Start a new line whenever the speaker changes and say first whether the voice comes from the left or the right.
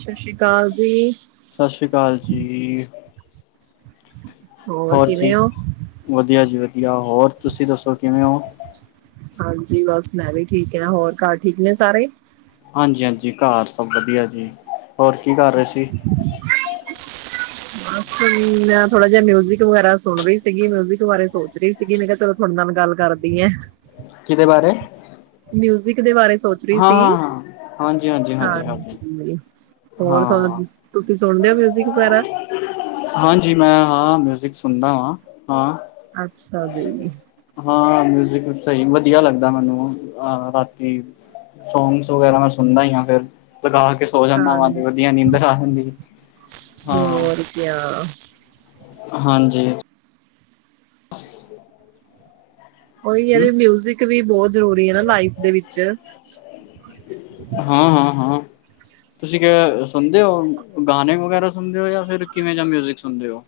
right: ਸਤਿ ਸ੍ਰੀ ਅਕਾਲ ਜੀ।
left: ਸਤਿ ਸ਼੍ਰੀ ਅਕਾਲ ਜੀ। ਹੋਰ
right: ਕਿਵੇਂ
left: ਜੀ
right: ਹੋ
left: ਵਧੀਆ ਜੀ ਵਧੀਆ। ਹੋਰ ਤੁਸੀਂ ਦੱਸੋ ਕਿਵੇਂ ਔ?
right: ਹਾਂਜੀ, ਬਸ ਮੈਂ ਵੀ ਠੀਕ ਹ ਨਾ ਹੋਰ ਘਰ ਠੀਕ ਨੇ ਸਾਰੇ?
left: ਹਾਂਜੀ-ਹਾਂਜੀ, ਘਰ ਸਭ ਵਧੀਆ ਜੀ ਹੋਰ ਕੀ ਕਰ ਰਹੇ ਸੀ?
right: [unintelligible] ਮੈਂ ਥੋੜਾ ਜਿਹਾ ਮਿਊਜਿਕ ਵਗੈਰਾ ਸੁਣ ਰਹੀ ਸੀਗੀ, ਮਿਊਜਿਕ ਬਾਰੇ ਸੋਚ ਰਹੀ ਸੀਗੀ ਮੈਂ ਕਿਹਾ ਚਲ [inaudible] ਨਾਲ ਗੱਲ ਕਰਦੀ ਐ।
left: ਕਿਹਦੇ ਬਾਰੇ?
right: ਮਿਊਜਿਕ ਦੇ ਬਾਰੇ ਸੋਚ ਰਹੀ
left: ਹਾਂ,
right: ਸੀ
left: ਹਾਂ, ਹਾਂ। ਹਾਂਜੀ-ਹਾਂਜੀ।
right: ਹਾਂਜੀ, ਹੋਰ
left: ਹਾਂ,
right: ਤੁਸੀਂ ਸੁਣਦੇ ਹੋ ਮਿਊਜਿਕ ਵਗੈਰਾ?
left: ਹਾਂਜੀ, ਮੈਂ ਹਾਂ ਮਿਊਜਿਕ ਸੁਣਦਾ ਹਾਂ, ਹਾਂ।
right: ਅੱਛਾ ਜੀ?
left: ਹਾਂ ਮਿਊਜਿਕ ਸਹੀ ਵਧੀਆ ਲੱਗਦਾ, ਮੈਨੂੰ ਅਹ ਰਾਤੀ ਸੌਣ ਤੋਂ ਪਹਿਲਾਂ ਮੈਂ ਸੁਣਦਾ ਹੀ ਹਾਂ। ਫਿਰ ਲਗਾ ਕੇ ਸੋ ਜਾਂਦਾ
right: ਹਾਂ
left: ਵਾਂ ਤੇ ਵਧੀਆ ਨੀਂਦਰ ਆ ਜਾਂਦੀ ਹਾਂ-
right: [unintelligible]
left: ਹਾਂਜੀ।
right: ਉਹੀ ਹੈ
left: ਹੂੰ,
right: ਵੀ ਮਿਊਜਿਕ ਵੀ ਬਹੁਤ ਜ਼ਰੂਰੀ ਹੈ ਨਾ ਲਾਈਫ ਦੇ ਵਿੱਚ।
left: ਹਾਂ, ਹਾਂ, ਹਾਂ। ਤੁਸੀਂ ਸੁਣਦੇ ਹੋ ਗਾਣੇ ਵਗੈਰਾ ਸੁਣਦੇ ਹੋ ਜਾਂ ਫਿਰ ਕਿਵੇਂ ਜਾਂ ਮਿਊਜਿਕ ਸੁਣਦੇ ਔ?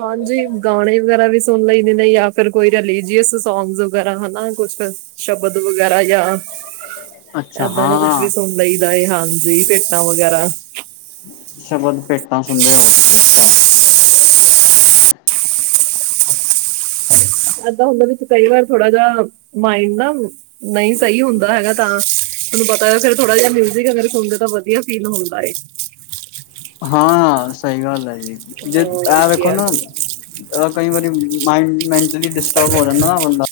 right: ਹਾਂਜੀ, ਗਾਣੇ ਵਗੈਰਾ ਵੀ ਸੁਣ ਲੈਂਦੇ ਨੇ ਜਾਂ ਫਿਰ ਕੋਈ ਰਲੀਜੀਅਸ ਸੌਗਸ ਵਗੈਰਾ ਹਨਾ ਕੁਛ ਸ਼ਬਦ ਵਗੈਰਾ ਜਾਂ
left: ਅੱਛਾ
right: ਏਦਾਂ ਦਾ ਕੁਛ ਵੀ
left: ਹਾਂ
right: ਸੁਣ ਲਈਦਾ, ਹਾਂਜੀ ਭੇਟਾ ਵਗੈਰਾ।
left: ਸ਼ਬਦ ਭੇਟਾ ਸੁਣਦੇ ਹੋ ਤੁਸੀ ਅੱਛਾ।
right: ਏਦਾਂ ਹੁੰਦੇ ਵਿੱਚ ਕਈ ਵਾਰ ਥੋੜਾ ਜਾ ਮਾਇੰਡ ਨਾ ਨਹੀਂ ਸਹੀ ਹੁੰਦਾ ਹੈਗਾ ਤਾਂ ਤੁਹਨੂੰ ਪਤਾ ਹੈ ਫਿਰ ਥੋੜਾ ਜਿਹਾ ਮਿਊਜ਼ਿਕ ਅਗਰ ਸੁਣਦੇ ਤਾਂ ਵੀਆ ਫੀਲ ਹੁੰਦਾ ਏ।
left: ਹਾਂ ਸਈ ਗੱਲ ਐ ਜੀ ਜੇ
right: ਹੋਰ
left: ਐ ਵੇਖੋ
right: ਕਿਆ
left: ਨਾ। ਕਈ ਵਾਰੀ ਮਾਈੰਡ ਮੈਂਟਲੀ ਡਿਸਟਰਬ ਹੋ ਜਾਂਦਾ ਨਾ ਬੰਦਾ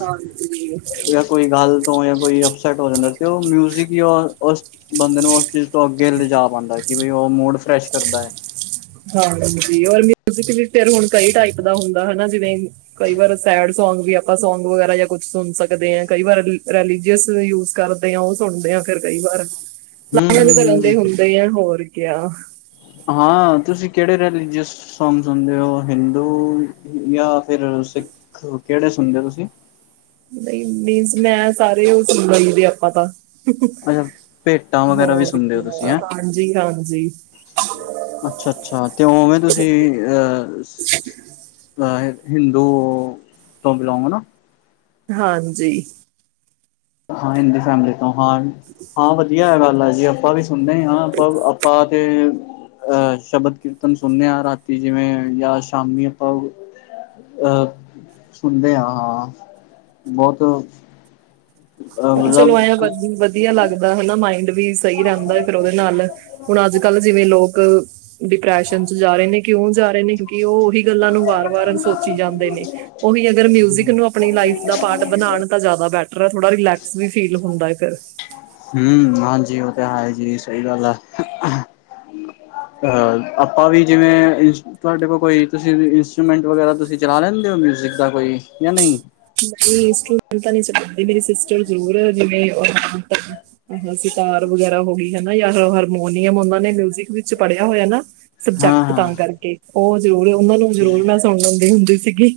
right: ਹਾਂਜੀ
left: ਜਾਂ ਕੋਈ ਗੱਲ ਤੋਂ ਜਾਂ ਕੋਈ ਅਪਸੈਟ ਹੋ ਜਾਂਦਾ ਤੇ ਓ ਮਿਊਜ਼ਿਕ ਈ ਓ ਉਸ ਬੰਦੇ ਨੂੰ ਉਸ ਚੀਜ਼ ਤੋਂ ਅੱਗੇ ਲਿਜਾ ਪਾਂਦਾ ਕਿ ਬਈ ਓ ਮੂਡ ਫਰੈਸ਼ ਕਰਦਾ ਐ।
right: ਹਾਂਜੀ [unintelligible] ਫਿਰ ਹੁਣ ਕਈ ਟਾਈਪ ਦਾ ਹੁੰਦਾ ਹਨਾ ਜਿਵੇਂ ਕਈ ਵਾਰ ਸੈਡ ਸੌਂਗ ਵੀ ਆਪਾਂ ਸੌਂਗ ਵਗੈਰਾ ਜਾਂ ਕੁਛ ਸੁਣ ਸਕਦੇ ਆਂ ਕਈ ਵਾਰ ਰਿਲੀਜੀਅਸ ਵੀ ਯੂ ਕਰ ਓ ਸੁਣਦੇ ਆ ਫਿਰ ਕਈ ਵਾਰ
left: ਹੂੰ
right: ਅਲੱਗ-
left: ਹੂੰ
right: ਅਲੱਗ ਤਰ੍ਹਾਂ
left: ਹੂੰ
right: ਦੇ ਹੁੰਦੇ ਆ ਹੋਰ ਕਿਆ
left: ਹਾਂ ਤੁਸੀਂ ਕੇੜੇ ਰੈਲੀਜੀਅਸ ਸੌਂਗ ਸੁਣਦੇ ਹੋ ਹਿੰਦੂ ਜਾਂ ਫਿਰ ਸਿੱਖ ਕੇੜੇ ਸੁਣਦੇ ਹੋ ਤੁਸੀਂ
right: ਨਈ ਮੀਨਸ ਮੈਂ ਸਾਰੇ ਓ ਸੁਣ ਲਈ ਦੇ ਆਪਾਂ ਤਾਂ
left: ਅੱਛਾ ਭੇਟਾਂ ਵਗੈਰਾ ਵੀ
right: ਹੋਰ
left: ਸੁਣਦੇ
right: ਕੀ
left: ਹੋ ਤੁਸੀਂ ਹੈਂ
right: ਹਾਂਜੀ-ਹਾਂਜੀ
left: ਅੱਛਾ-ਅੱਛਾ ਤੇ ਉਵੇਂ ਤੁਸੀਂ ਅ ਅ ਹਿੰਦੂ ਤੋ ਬਿਲੋਂਗ ਹਨਾ।
right: ਹਾਂਜੀ
left: ਹਾਂ ਹਿੰਦੂ ਫੈਮਲੀ ਤੋਂ ਹਾਂ-ਹਾਂ ਵਧੀਆ ਗੱਲ ਆ ਜੀ ਆਪਾਂ ਵੀ ਸੁਣਦੇ ਹਾਂ ਆਪ ਆਪਾਂ ਤੇ ਅਹ ਸ਼ਬਦ ਕੀਰਤਨ ਸੁਣਦੇ ਹਾਂ ਰਾਤੀ ਜਿਵੇਂ ਜਾਂ ਸ਼ਾਮੀ ਆਪਾਂ ਅ ਸੁਣਦੇ ਆਂ ਹਾਂ ਬੋਤ
right: ਚਲੋ ਆਇਆ ਵੱਧੀ ਵ ਵਧੀਆ ਲੱਗਦਾ ਹਨਾ ਮਾਇੰਡ ਵੀ ਸਈ ਰੈਂਦਾ ਫਿਰ ਉਹਦੇ ਨਾਲ ਹੁਣ ਅੱਜ ਕੱਲ ਜਿਵੇਂ ਲੋਕ ਡਿਪਰੈਸ਼ਨ 'ਚ ਜਾ ਰਏ ਨੇ ਕਿਉਂ ਜਾ ਰਏ ਨੇ ਕਿਉਂਕਿ ਓ ਉਹੀ ਗੱਲਾਂ ਨੂੰ ਵਾਰ-ਵਾਰ ਸੋਚੀ ਜਾਂਦੇ ਨੇ। ਉਹੀ ਅਗਰ ਮਿਊਜਿਕ ਨੂੰ ਆਪਣੀ ਲਾਈਫ ਦਾ ਪਾਰਟ ਬਣਾਣ ਤਾਂ ਜਾਦਾ ਬੈਟਰ ਥੋੜਾ ਰਿਲੈਕਸ ਵੀ ਫੀਲ ਹੁੰਦਾ ਫਿਰ
left: ਹੂੰ ਹਾਂਜੀ ਓ ਤੇ ਹੈ ਜੀ ਸਹੀ ਗੱਲ ਆ। ਅ ਆਪਾਂ ਵੀ ਜਿਵੇਂ ਤੁਹਾਡੇ ਕੋਲ ਕੋਈ ਤੁਸੀਂ ਇੰਸਟਰੂਮੈਂਟ ਵਗੈਰਾ ਤੁਸੀਂ ਚਲਾ ਲੈਂਦੇ ਹੋ ਮਿਊਜ਼ਿਕ ਦਾ ਕੋਈ ਜਾਂ ਨਈ
right: ਨਈ ਸਟੂਟ ਤਾਂ ਨਈ ਚਲਾ ਮੇਰੀ ਸਿਸਟਰ ਜ਼ਰੂਰ ਜਿਵੇਂ ਆਹੋ ਸਿਤਾਰ ਵਗੈਰਾ ਹੋ ਗਈ ਹਨਾ ਯ ਹਾਰਮੋਨੀਅਮ ਉਹਨਾ ਨੇ ਮਿਊਜਿਕ ਵਿੱਚ ਪੜ੍ਹਿਆ ਹੋਇਆ ਨਾ।
left: ਹਾਂ
right: ਸਬਜੈਕਟ
left: ਹਾਂ
right: ਤਾਂ ਕਰਕੇ ਓ ਜ਼ਰੂਰ ਉਹਨਾਂ ਨੂੰ ਜ਼ਰੂਰ ਮੈਂ ਸੁਣ ਲੈਂਦੀ ਹੁੰਦੀ ਸੀਗੀ।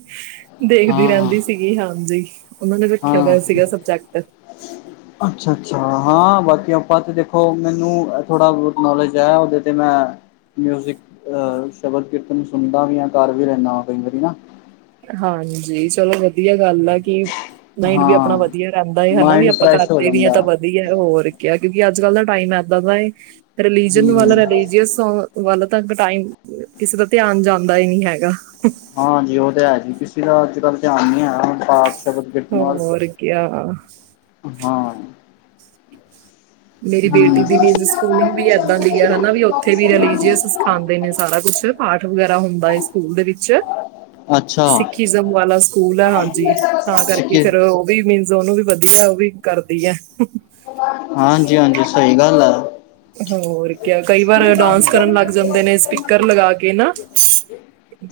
right: ਦੇਖਦੀ
left: ਹਾਂ
right: ਰੈਂਦੀ ਸੀਗੀ ਹਾਂਜੀ ਉਹਨਾਂ ਨੇ ਰੱਖਿਆ ਹੋਇਆ ਸੀਗਾ ਸਬਜੈਕਟ
left: ਅੱਛਾ-ਅੱਛਾ ਹਾਂ ਬਾਕੀ ਆਪਾਂ ਤੇ ਦੇਖੋ ਮੈਨੂੰ ਥੋੜਾ ਬੋਤ ਨੋਲੇਜ ਹੈ ਉਹਦੇ ਤੇ ਮੈਂ ਮਿਊਜ਼ਿਕ ਸ਼ਬਦ ਕੀਰਤਨ ਸੁਣਦਾ ਵੀ ਹ ਕਰ ਵੀ ਲੈਂਣਾ ਵਾਂ ਕਈ ਵਾਰੀ ਨਾ
right: ਹਾਂਜੀ ਚਲੋ ਵ ਵਧੀਆ ਗੱਲ ਆ ਕਿ ਮਾਈੰਡ ਵੀ ਆਪਣਾ
left: ਹਾਂ
right: ਵਧੀਆ ਰੈਂਦਾ ਹਨਾ ਵੀ
left: ਮਾਇੰਡ
right: ਆਪਾਂ
left: ਫਰੈਸ਼ ਹੋ
right: ਕਰਦੇ ਵੀ ਆ
left: ਜਾਂਦਾ
right: ਤਾਂ ਵਧੀਆ ਹੋਰ ਕਿਆ ਕਿਉਂਕਿ ਅੱਜ ਕੱਲ ਦਾ ਟਾਈਮ ਇੱਦਾਂ ਦਾ ਰਿਲੀਜਨ ਵਾਲਾ
left: ਹੂੰ
right: ਰਿਲੀਜੀਅਸ ਸੌਂ ਵੱਲ ਤੱਕ ਟਾਈਮ ਕਿਸੇ ਦਾ ਧਿਆਨ ਜਾਂਦਾ ਹੀ ਨਈ ਹੈਗਾ।
left: ਹਾਂਜੀ ਓ ਤੇ ਹੈ ਜੀ ਕਿਸੇ ਦਾ ਅੱਜ ਕੱਲ੍ਹ ਧਿਆਨ ਨੀ ਹੈ ਆ। ਪਾਠ ਸ਼ਬਦ ਕੀਰਤਨ ਵੱਲ
right: ਹੋਰ ਕਿਆ
left: ਹਾਂ।
right: ਮੇਰੀ ਬੇਟੀ ਦੀ ਵੀ ਸਕੂਲਿੰਗ ਵੀ ਏਦਾਂ ਦੀ ਹੈ ਹਨਾ ਵੀ ਉੱਥੇ ਵੀ ਰਲੀਜੀਅਸ ਸਿਖਾਂਦੇ ਨੇ ਸਾਰਾ ਕੁਛ ਪਾਠ ਵਗੈਰਾ ਹੁੰਦਾ ਏ ਸਕੂਲ ਦੇ ਵਿੱਚ
left: ਅੱਛਾ।
right: ਸਿੱਖਿਜ਼ਮ ਵਾਲਾ ਸਕੂਲ ਹੈ ਹਾਂਜੀ ਤਾਂ ਕਰਕੇ
left: ਸਿੱਕੇ
right: ਫਿਰ ਓ ਵੀ ਮ ਜੋ ਉਹਨੂੰ ਵੀ ਵਧੀਆ ਓ ਵੀ ਕਰਦੀ ਆ।
left: ਹਾਂਜੀ-ਹਾਂਜੀ ਸਈ ਗੱਲ ਆ।
right: ਹੋਰ ਕ ਕਈ ਵਾਰ ਡਾਂਸ ਕਰਨ ਲੱਗ ਜਾਂਦੇ ਨੇ ਸਪੀਕਰ ਲਗਾ ਕੇ ਨਾ।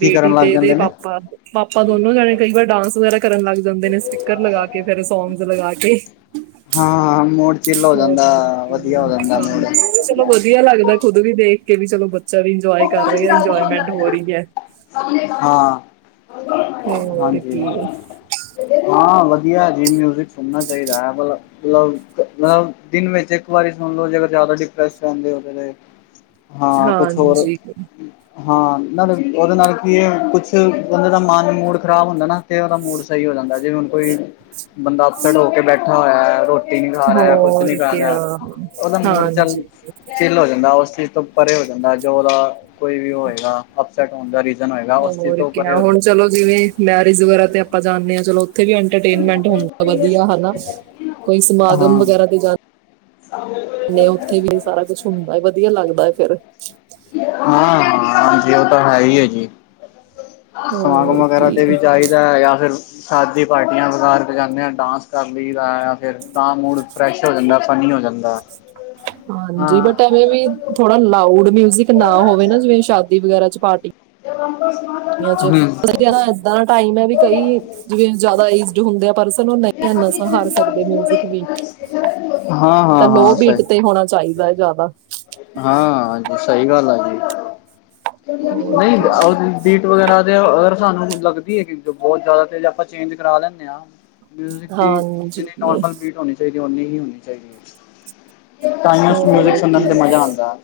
left: ਕੀ ਕਰਨ ਲੱਗ
right: ਤੇ ਇਦੇ
left: ਜਾਂਦੇ ਨੇ
right: ਪਾਪਾ ਪਾਪਾ ਦੋਨੋ ਜਾਣੇ ਕਈ ਵਾਰ ਡਾਂਸ ਵਗੈਰਾ ਕਰਨ ਲੱਗਦੇ। ਲੱਗਦੇ ਨੇ ਸਪੀਕਰ ਲਗਾ ਕੇ ਫੇਰ ਸੌਂਗਜ਼ ਲਗਾ ਕੇ।
left: ਹਾਂ ਹਾਂ ਮੂਡ ਚਿੱਲ ਹੋ ਜਾਂਦਾ ਵਧੀਆ ਹੋ ਜਾਂਦਾ ਮੂਡ।
right: ਨਹੀਂ ਚਲੋ ਵਧੀਆ ਲੱਗਦਾ ਖੁਦ ਵੀ ਦੇਖ ਕੇ ਵੀ ਚਲੋ। ਵੀ
left: [unintelligible]
right: ਇੰਜੋਏ ਕਰ ਰਿਹਾ ਇੰਜੋਇਮੈਂਟ ਹੋ ਰਹੀ ਹੈ
left: ਹਾਂ
right: ਹੋਰ
left: ਹਾਂਜੀ।
right: ਕੀ
left: ਹਾਂ ਵਧੀਆ ਜੀ ਮਿਊਜਿਕ ਸੁਣਨਾ ਚਾਹੀਦਾ ਐ ਵਾਲਾ। ਮਤਲਬ ਮਤਲਬ ਦਿਨ ਵਿੱਚ ਇੱਕ ਵਾਰੀ ਸੁਣ ਲਓ ਜੇਕਰ ਜ਼ਿਆਦਾ ਡਿਪਰੈਸ ਰਹਿੰਦੇ ਹੋ। ਹਾਂ ਕੁਛ ਹੋਰ
right: ਹਾਂਜੀ।
left: ਹਾਂ ਨਾਲੇ ਉਹਦੇ ਨਾਲ ਕੀ ਹੈ ਕੁਛ ਬੰਦੇ ਦਾ ਮਨ ਮੂਡ ਖ਼ਰਾਬ ਹੁੰਦਾ ਨਾ। ਤੇ ਉਹਦਾ ਮੂਡ ਸਹੀ ਹੋ ਜਾਂਦਾ ਜਿਵੇਂ ਹੁਣ ਕੋਈ ਬੰਦਾ ਅਪਸਡ ਹੋ ਕੇ ਬੈਠਾ ਹੋਇਆ ਰੋਟੀ ਰਟੀ ਨੀ ਖਾ ਰਿਹਾ ਕੁਛ ਨੀ
right: ਹੋਰ
left: ਕਰ
right: ਕਿਆ
left: ਰਿਹਾ ਉਹਦਾ ਮੂਡ ਚੱਲ
right: ਹਾਂਜੀ
left: ਚਿਲ ਹੋ ਜਾਂਦਾ ਉਸ ਚੀਜ਼ ਤੋਂ ਪਰੇ ਹੋ ਜਾਂਦਾ ਜੋ ਉਹਦਾ ਕੋਈ ਵੀ ਹੋਵੇਗਾ। ਸਾਡਾ ਉਹਦਾ ਰੀਜ਼ਨ ਹੋਏਗਾ ਉਸ ਚੀਜ਼
right: ਹੋਰ
left: ਤੋਂ ਪਰੇ
right: ਕਿਆ
left: ਹੋ
right: ਹੁਣ
left: ਜਾਂਦਾ।
right: ਚਲੋ ਜਿਵੇਂ ਮੈਰਿਜ ਵਗੈਰਾ ਤੇ ਆਪਾਂ ਜਾਂਦੇ ਹਾਂ ਚਲੋ ਉੱਥੇ ਵੀ ਆਂ। ਐਂਟਰਟੇਨਮੈਂਟ ਹੁੰਦਾ ਵਧੀਆ ਹਨਾ ਕੋਈ ਸਮਾਗਮ ਵਗੈਰਾ ਤੇ ਜਾਂਦੇ।
left: ਹਾਂ।
right: ਨਹੀਂ ਉੱਥੇ ਵੀ ਸਾਰਾ ਕੁਝ ਹੁੰਦਾ ਹੈ ਵਧੀਆ ਲੱਗਦਾ ਹੈ ਫੇਰ।
left: ਹਾਂ ਹਾਂਜੀ ਉਹ ਤਾਂ ਹੈ ਹੀ ਹੈ ਜੀ। ਸਮਾਗਮ
right: ਹੋਰ
left: ਵਗੈਰਾ ਤੇ
right: ਕੀ
left: ਵੀ ਚਾਹੀਦਾ ਹੈ ਜਾਂ ਫਿਰ ਸ਼ਾਦੀ। ਪਾਰਟੀਆਂ ਵਗੈਰਾ ਤੇ ਜਾਂਦੇ ਹਾਂ ਡਾਂਸ ਕਰ ਲਈ ਦਾ ਫਿਰ ਤਾਂ ਮੁੂੜ ਫਰੈਸ਼ ਹੋ ਜਾਂਦਾ ਫਨੀ ਹੋ ਜਾਂਦਾ।
right: ਹਾਂਜੀ
left: ਹਾਂ
right: ਬਟ ਐਵੇਂ ਵੀ ਥੋੜਾ ਲਾਊਡ ਮਿਊਜਿਕ ਨਾ ਹੋਵੇ ਨਾ ਜਿਵੇਂ ਸ਼ਾਦੀ ਵਗੈਰਾ ਚ ਪਾਰਟੀ ਕਈਆਂ ਚ
left: ਹੂੰ।
right: ਏਦਾਂ ਦਾ ਟਾਈਮ ਹੈ ਵੀ ਕਈ ਜਿਵੇਂ ਜਿਆਦਾ ਏਜਡ ਹੁੰਦੇ ਪਰਸਨ ਉਹ ਨਹੀਂ ਨਾ ਸਹਾਰ ਸਕਦੇ ਮਿਊਜਿਕ ਵੀ।
left: ਹਾਂ ਹਾਂ।
right: ਤਾਂ ਲੋਅ
left: ਹਾਂ
right: ਬੀਟ
left: ਸਹੀ
right: ਤੇ ਹੋਣਾ ਚਾਹੀਦਾ ਹੈ ਜ਼ਿਆਦਾ।
left: ਹਾਂ ਸਹੀ ਗੱਲ ਆ ਜੀ
right: ਹੋਰ
left: ਨਹੀਂ
right: ਕੀ
left: ਉਹ ਵਗੈਰਾ ਤੇ ਅਗਰ ਸਾਨੂੰ ਲੱਗਦੀ ਹੈ ਕਿ ਬਹੁਤ ਜ਼ਿਆਦਾ ਤੇ ਆਪਾਂ ਚੇਂਜ ਕਰਾ ਲੈਂਦੇ ਹਾਂ। ਮਿਊਜ਼ਿਕ ਦੀ ਜਿੰਨੀ
right: ਹਾਂਜੀ
left: ਨੋਰਮਲ ਬੀਟ ਹੋਣੀ ਚਾਹੀਦੀ ਹੈ ਓਨੀ ਹੀ ਹੋਣੀ ਚਾਹੀਦੀ ਹੈ। ਸਾਈਲੈਂਟ ਮਿਊਜ਼ਿਕ
right: ਹੋਰ
left: ਸੁਣਨ
right: ਕੀ
left: ਤੇ ਮਜ਼ਾ ਆਉਂਦਾ।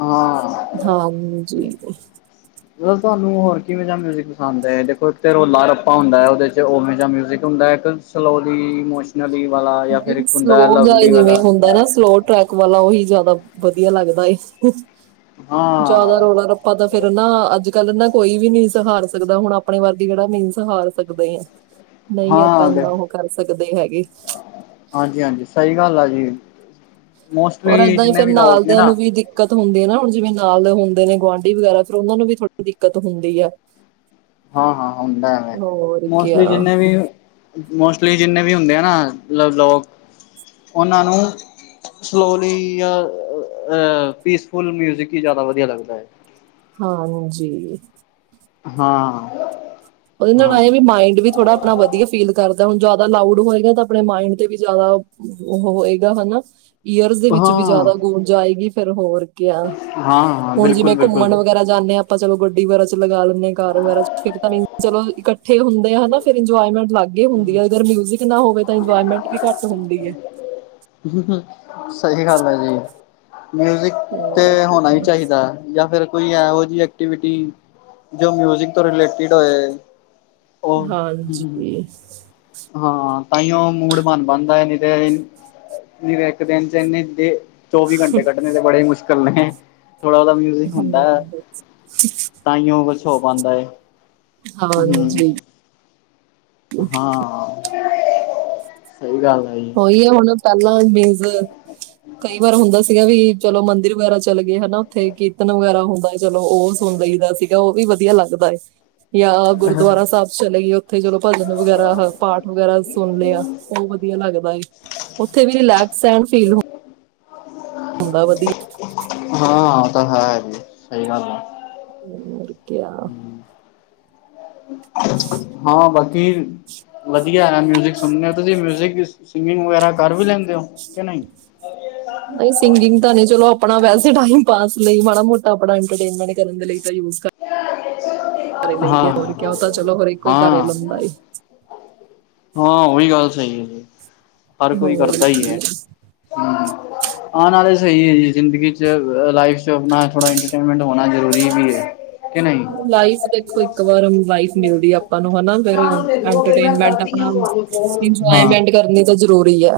left: ਹਾਂ
right: ਹਾਂਜੀ।
left: ਤੁਹਾਨੂੰ ਹੋਰ ਕਿਵੇ ਮਿਜਿਕ ਪਸੰਦ ਹੈ ਦੇਖੋ ਇੱਕ ਰੋਲਾ ਰੱਪਾ ਹੁੰਦਾ ਹੈ। ਉਵੇਂ ਦਾ ਮਿਜਿਕ ਹੁੰਦਾ ਇੱਕ ਸਲੋਲੀ। ਨ ਵੀ ਵਾਲਾ ਜਾਂ ਫਿਰ
right: ਨਹੀਂ
left: ਇੱਕ ਹੁੰਦਾ
right: ਸਲੋ ਜਿਹਾ
left: ਲਵਲੀ ਵਾਲਾ
right: ਜਿਵੇਂ ਹੁੰਦਾ ਨਾ ਸਲੋ ਟਾਈਪ ਵਾਲਾ ਉਹੀ ਜਿਆਦਾ ਵਧੀਆ ਲੱਗਦਾ
left: ਹਾਂ
right: ਜਿਆਦਾ ਰੋਲਾ ਰ ਆਪਾਂ ਤਾਂ ਫੇਰ ਨਾ ਅੱਜ ਕੱਲ ਨਾ ਕੋਈ ਵੀ ਨਹੀਂ ਸਹਾਰ ਸਕਦਾ ਹੁਣ ਆਪਣੇ ਵਰਗੇ ਜਿਹੜਾ ਵੀ ਸਹਾਰ ਸਕਦਾ ਏ। ਨਹੀਂ ਆਪਾਂ
left: ਹਾਂ
right: ਇੰਨਾ ਉਹ ਕਰ ਸਕਦੇ ਹੈਗੇ।
left: ਹਾਂਜੀ ਹਾਂਜੀ ਸਹੀ ਗੱਲ ਆ ਜੀ।
right: ਔਰ
left: ਮੋਸਟਲੀ
right: ਏਦਾਂ ਹੀ
left: ਜਿੰਨੇ
right: ਫੇਰ
left: ਵੀ ਲੋਕ ਨੇ
right: ਨਾਲਦਿਆਂ
left: ਨਾ
right: ਨੂੰ ਵੀ ਦਿ ਦਿੱਕਤ ਹੁੰਦੀ ਹੈ ਨਾ ਹੁਣ ਜਿਵੇਂ ਨਾਲ ਦੇ ਹੁੰਦੇ ਨੇ ਗੁਆਂਢੀ ਵਗੈਰਾ ਫਿਰ ਉਹਨਾ ਨੂੰ ਵੀ ਥੋੜੀ ਦਿੱਕਤ ਹੁੰਦੀ ਹੈ।
left: ਹਾਂ ਹਾਂ ਹੁੰਦਾ ਐਵੇਂ
right: ਹੋਰ
left: ਮੋਸਟਲੀ
right: ਕਿਆ
left: ਜਿੰਨੇ ਵੀ ਮੋਸਟਲੀ ਜਿੰਨੇ ਵੀ ਹੁੰਦੇ ਆ ਨਾਲ ਲੋਕ ਉਹਨਾਂ ਨੂੰ ਸਲੋਲੀ ਜਾਂ ਅਹ ਪੀਸਫੁਲ ਮਿਊਜਿਕ ਹੀ ਜ਼ਿਆਦਾ ਵਧੀਆ ਲੱਗਦਾ ਹੈ।
right: ਹਾਊ ਜੀ
left: ਹਾਂ
right: ਉਹਦੇ ਨਾਲ ਇਹਏ ਵੀ ਮਾਇੰਡ ਵੀ ਥੋੜਾ ਆਪਣਾ ਵਧੀਆ ਫੀਲ ਕਰਦਾ ਹੁਣ ਜਿਆਦਾ ਲਾਊਡ ਹੋਏਗਾ ਤਾਂ ਆਪਣੇ ਮਾਇੰਡ ਤੇ ਵੀ ਜਿਆਦਾ ਹੋਏਗਾ ਹਨਾ ਈਅਰਸ ਦੇ ਵਿੱਚ ਵੀ ਜ਼ਿਆਦਾ ਗੂੰ ਜਾਏਗੀ ਫਿਰ ਹੋਰ ਕਿਆ
left: ਹਾਂ-ਹਾਂ
right: ਹੁਣ ਜਿਵੇਂ
left: ਬਿਲਕੁਲ-ਬਿਲਕੁਲ।
right: ਘੁੰਮਣ ਵਗੈਰਾ ਜਾਂਦੇ ਹਾਂ ਆਪਾਂ ਚਲੋ ਗੱਡੀ ਵਗੈਰਾ ਚ ਲਗਾ ਲੈਂਦੇ ਹਾਂ ਕਾਰ ਵਗੈਰਾ ਚ ਫਿਰ ਤਾਂ ਵੀ ਚਲੋ ਇਕੱਠ ਹੁੰਦੇ ਆ ਹਨਾ ਫਿਰ ਇੰਜੋਏਮੈਂਟ ਲੱਗ ਗੇ ਹੁੰਦੀ ਹੈ ਅਗਰ ਮਿਊਜਿਕ ਨਾ ਹੋਵੇ ਤਾਂ ਇੰਜੋਇਰਮੈਂਟ ਵੀ ਘੱਟ ਹੁੰਦੀ ਹੈ।
left: ਸਹੀ ਗੱਲ ਹੈ ਜੀ ਮਿਊਜਿਕ
right: ਹੋਰ
left: ਤੇ ਹੋਣਾ ਹੀ
right: ਕਿਆ
left: ਚਾਹੀਦਾ ਜਾਂ ਫਿਰ ਕੋਈ ਇਹੋ ਜਿਹੀ ਐਕਟੀਵਿਟੀ ਜੋ ਮਿਊਜਿਕ ਤੋਂ ਰਿਲੇਟਿਡ ਹੋਏ
right: ਹਾਂਜੀ
left: ਉਹ ਹਾਂ ਤਾਂ ਹੀ ਉਹ ਮੂਡ ਬਣ ਬਣਦਾ ਨਹੀਂ ਤੇ ਨਰੇ ਇੱਕ ਦਿਨ ਚਨੇ ਦੇ ਚੌਵੀ ਘੰਟੇ ਕੱਢਣੇ ਤੇ ਬੜੇ ਮੁਸ਼ਕਿਲ ਨੇ ਥੋੜਾ ਉਹਦਾ ਵੀ
right: ਹਮ,
left: ਹੁੰਦਾ ਤਾਂਹੀ ਓ ਕੁਛ ਹੋ ਪਾਉਂਦਾ ਹੈ। ਹੂੰ
right: ਹਾਂਜੀ
left: ਹਾਂ ਸਹੀ ਗੱਲ ਆ
right: ਹੀ ਹੁਣ ਪਹਿਲਾਂ ਮੀਨਜ਼ ਕਈ ਵਾਰ ਹੁੰਦਾ ਸੀਗਾ ਵੀ ਚਲੋ ਮੰਦਿਰ ਵਗੈਰਾ ਚਲੇ ਗਏ ਹਨਾ ਉੱਥੇ ਕੀਰਤਨ ਵਗੈਰਾ ਹੁੰਦਾ ਚਲੋ ਉਹ ਸੁਣ ਲਈਦਾ ਸੀਗਾ ਉਹ ਵੀ ਵਧੀਆ ਲੱਗਦਾ ਹੈ। [inaudible] ਜਾਂ ਗੁਰਦੁਆਰਾ ਸਾਹਿਬ ਚਲੇ ਗਏ ਉੱਥੇ ਚਲੋ ਭਜਨ ਵਗੈਰਾ ਪਾਠ ਵਗੈਰਾ ਸੁਣ ਆ ਵਧੀਆ ਲੱਗਦਾ ਉੱਥੇ ਵੀ ਰਿਲੈਕਸ ਫੀਲ ਹੁੰਗਾ ਵਧੀਆ
left: ਹਾਂ ਉਹ ਤਾਂ ਹੈ ਜੀ ਸਹੀ ਗੱਲ ਆ
right: ਹੋਰ ਕਿਆ
left: ਹੂੰ ਹਾਂ ਬਾਕੀ ਵਧੀਆ ਹੈ ਮਿਊਜਿਕ ਸੁਣਦੇ ਤਾਂ ਜੇ ਮਿਊਜਿਕ ਸਿੰਗਿੰਗ ਵਗੈਰਾ ਕਰ ਵੀ ਲੈਂਦੇ ਹੋ ਕਿ ਨਹੀਂ
right: ਨਹੀਂ ਸਿੰਗਿੰਗ ਤਾਂ ਨ ਚਲੋ ਆਪਣਾ ਵੈਸੇ ਟਾਈਮ ਪਾਸ ਲਈ ਮਾੜਾ ਮੋਟਾ ਆਪਣਾ ਐਂਟਰਟੇਨਮੈਂਟ ਕਰਨ ਦੇ ਲਈ ਯੂ
left: [unintelligible]
right: ਘਰੇ ਲਈਏ ਹੋਰ ਕਿਆ ਤਾਂ ਚਲੋ ਹਰ ਇੱਕੋ ਹੀ ਘਰੇ
left: ਹਾਂ
right: ਲਾਂਦਾ ਏ
left: ਹਾਂ ਉਹੀ ਗੱਲ ਸਹੀ ਹੈ ਹਰ ਕੋਈ
right: ਹੋਰ
left: ਕਰਦਾ ਹੀ ਹੈ।
right: ਕੀ। [inaudible]
left: ਆਉਣ ਵਾਲੇ ਸਹੀ ਹੈ ਜੀ ਜ਼ਿੰਦਗੀ ਚ ਲਾਈਫ ਚ ਆਪਣਾ ਥੋੜਾ ਐਂਟਰਟੇਨਮੈਂਟ ਹੋਣਾ ਜ਼ਰੂਰੀ ਵੀ ਹੈ। ਕਿ ਨਹੀਂ
right: ਲਾਈਫ ਦੇਖੋ ਇੱਕ ਵਾਰ ਲਾਈਫ ਮਿਲਦੀ ਆਪਾਂ ਨੂੰ ਹਨਾ ਫਿਰ ਇਟਰਟੇਨਮੈਂਟ ਆਪ
left: ਹਾਂ
right: ਇੰਜੋਏਮੈਂਟ ਕਰਨੀ ਤਾਂ ਜ਼ਰੂਰੀ ਆ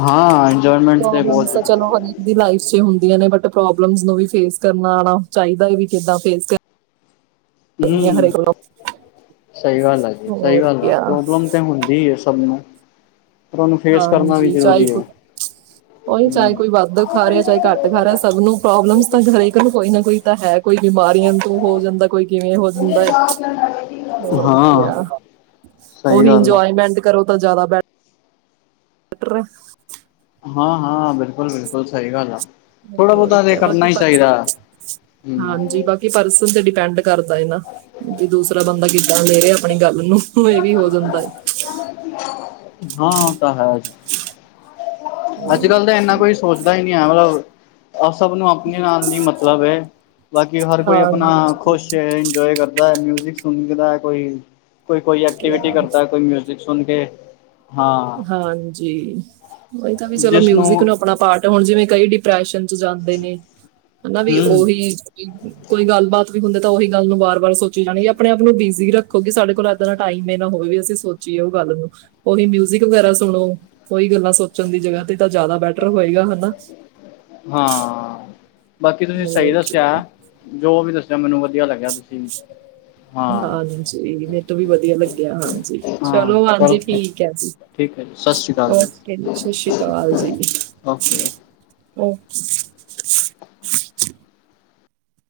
left: ਹਾਂ ਇੰਜੋਏਮੈਂਟ ਤੇ ਬਹੁਤ
right: ਤਾਂ ਚਲੋ ਹਰੇਕ ਦੀ ਲਾਈਫ ਚ ਹੁੰਦੀਆਂ ਨੇ ਬਟ ਪ੍ਰੋਬਲਮ ਨੂੰ ਵੀ ਫੇਸ ਕਰਨਾ ਆਉਣਾ ਚਾਹੀਦਾ ਵੀ ਕਿੱਦਾਂ ਫੇਸ ਕਰਨੀਆਂ
left: ਹੂੰ
right: ਹਰੇਕ ਨੂੰ
left: ਸਹੀ ਗੱਲ ਆ ਜੀ ਸਹੀ
right: ਹੋਰ
left: ਗੱਲ ਆ
right: ਕਿਆ
left: ਪ੍ਰੋਬਲਮ ਤੇ ਹੁੰਦੀ ਹੈ। ਨੂੰ ਪਰ ਉਹਨੂੰ ਫੇਸ ਕਰਨਾ ਵੀ
right: ਹਾਂਜੀ ਚਾਹ
left: ਜ਼ਰੂਰੀ
right: ਕੋ
left: ਹੈ
right: ਉਹੀ ਚਾਹ ਏ
left: ਹਮ
right: ਕੋਈ ਵੱਧ ਖਾ ਰਿਹਾ ਚਾਹੇ ਘੱਟ ਖਾ ਰਿਹਾ ਸਭ ਨੂੰ ਪ੍ਰੋਬਲਮਸ ਤਾਂ ਹਰੇਕ ਨੂੰ ਕੋਈ ਨਾ ਕੋਈ ਤਾਂ ਹੈ ਕੋਈ ਬਿਮਾਰੀਆਂ ਤੋਂ ਹੋ ਜਾਂਦਾ ਕੋਈ ਕਿਵੇਂ ਹੋ ਜਾਂਦਾ ਹੈ। ਹੋਰ
left: ਹਾਂ
right: ਕਿਆ
left: ਸਹੀ
right: ਉਹੀ
left: ਗੱਲ ਆ
right: ਇੰਜੋਏਮੈਂਟ ਕਰੋ ਤਾਂ ਜ਼ਿਆਦਾ ਬੈਠ [unintelligible]
left: ਹਾਂ-ਹਾਂ, ਬਿਲਕੁਲ ਬਿਲਕੁਲ ਸਹੀ ਗੱਲ ਆ। ਥੋੜਾ
right: ਹੋਰ
left: ਬਹੁਤਾ ਤੇ
right: ਕਿਆ
left: ਕਰਨਾ
right: ਬਾਕੀ
left: ਹੀ ਚਾਹੀਂਦਾ, ਹੂੰ।
right: ਕਿ ਪਰਸਨ ਤੇ ਡਿਪੈਂਡ ਕਰਦਾ ਏ ਨਾ, ਵੀ ਦੂਸਰਾ ਬੰਦਾ ਕਿੱਦਾਂ ਲੈ ਰਿਹਾ ਆਪਣੀ ਗੱਲ ਨੂੰ। ਇਹ ਵੀ ਹੋ ਜਾਂਦਾ ਹੈ
left: ਹਾਂ ਉਹ ਤਾਂ ਹੈ। ਅੱਜ ਕੱਲ ਤਾਂ ਇੰਨਾ ਕੋਈ ਸੋਚਦਾ ਹੀ ਨੀ ਐ ਮਲਬ, ਅ ਸਭ ਨੂੰ ਆਪਣੇ ਨਾਲ ਨ ਮਤਲਬ ਏ। ਬਾਕੀ ਹਰ ਕੋਈ ਆਪਣਾ
right: ਹਾਂਜੀ
left: ਖੁਸ਼ ਏ ਇੰਜੋਏ ਕਰ ਦਾ ਮਿਊਜ਼ਿਕ ਸੁਗ ਦੈ ਕੋਈ, ਕੋਈ ਐਕਟੀਵਿਟੀ
right: ਕਿਆ
left: ਕਰਦਾ ਕੋਈ ਮਿ ਦੇਖ ਸੁਣ ਕੇ, ਹਾਂ।
right: ਹਾਂਜੀ, ਉਹੀ ਤਾਂ ਵੀ ਚਲੋਂ
left: ਜਿਸਨੂੰ
right: ਮਿਊਜਿਕ ਨੂੰ ਆਪਣਾ ਪਾਰਟ, ਹੁਣ ਜਿਵੇਂ ਕਈ ਡਿਪਰੈਸ਼ਨ ਚ ਜਾਂਦੇ ਨੇ ਹਨਾ ਵੀ
left: ਹਮ
right: ਉਹੀ ਕੋਈ ਗੱਲਬਾਤ ਵੀ ਹੁੰਦੇ ਤਾਂ ਉਹੀ ਗੱਲ ਨੂੰ ਵਾਰ ਵਾਰ ਸੋਚੀ ਜਾਣੀ, ਆਪਣੇ ਆਪ ਨੂੰ ਬਿਜ਼ੀ ਰੱਖੋ, ਕਿ ਸਾਡੇ ਕੋਲ ਇੱਦਾਂ ਦਾ ਟਾਈਮ ਏ ਨਾ ਹੋਵੇ, ਅਸੀਂ ਸੋ ਚੀਐ ਉਹ ਗੱਲ ਨੂੰ, ਉਹੀ ਮਿਊਜ਼ਿਕ ਵਗੈਰਾ ਸੁਣੋਂ, ਕੋਹੀ ਗੱਲਾਂ ਸੋਚਣ ਦੀ ਜਗ੍ਹਾ ਤੇ ਤਾਂ ਜ਼ਿਆਦਾ ਬੈਟਰ ਹੋਏਗਾ ਹਨਾ।
left: ਹਾਂ, ਬਾਕੀ ਤੁਸੀਂ ਸਹੀ
right: ਹੋਰ
left: ਦੱਸਿਆਂ।
right: ਕਿਆ।
left: ਜੋ ਵੀ ਦੱਸਿਆਂ, ਮੈਨੂੰ ਵਧੀਆ ਲੱਗਿਆਂ ਤੁਸੀਂ ਹਾਂ
right: ਹਾਂਜੀ, ਮੇਰੇ ਤੋਂ ਵੀ ਵਧੀਆ ਲੱਗਿਆ ਹਾਂਜੀ
left: ਹਾਂ
right: ਚਲੋਂ, ਹਾਂਜੀ
left: ਚਲੋ
right: ਠੀਕ ਐ ਜੀ।
left: ਠੀਕ ਐ ਜੀ। ਸ਼੍ਰੀ ਅਕਾਲ
right: ਉਕੇ ਜੀ ਸਤਿ ਸ਼੍ਰੀ ਅਕਾਲ ਜੀ।
left: ਓਕੇ।
right: ਓਕੇ।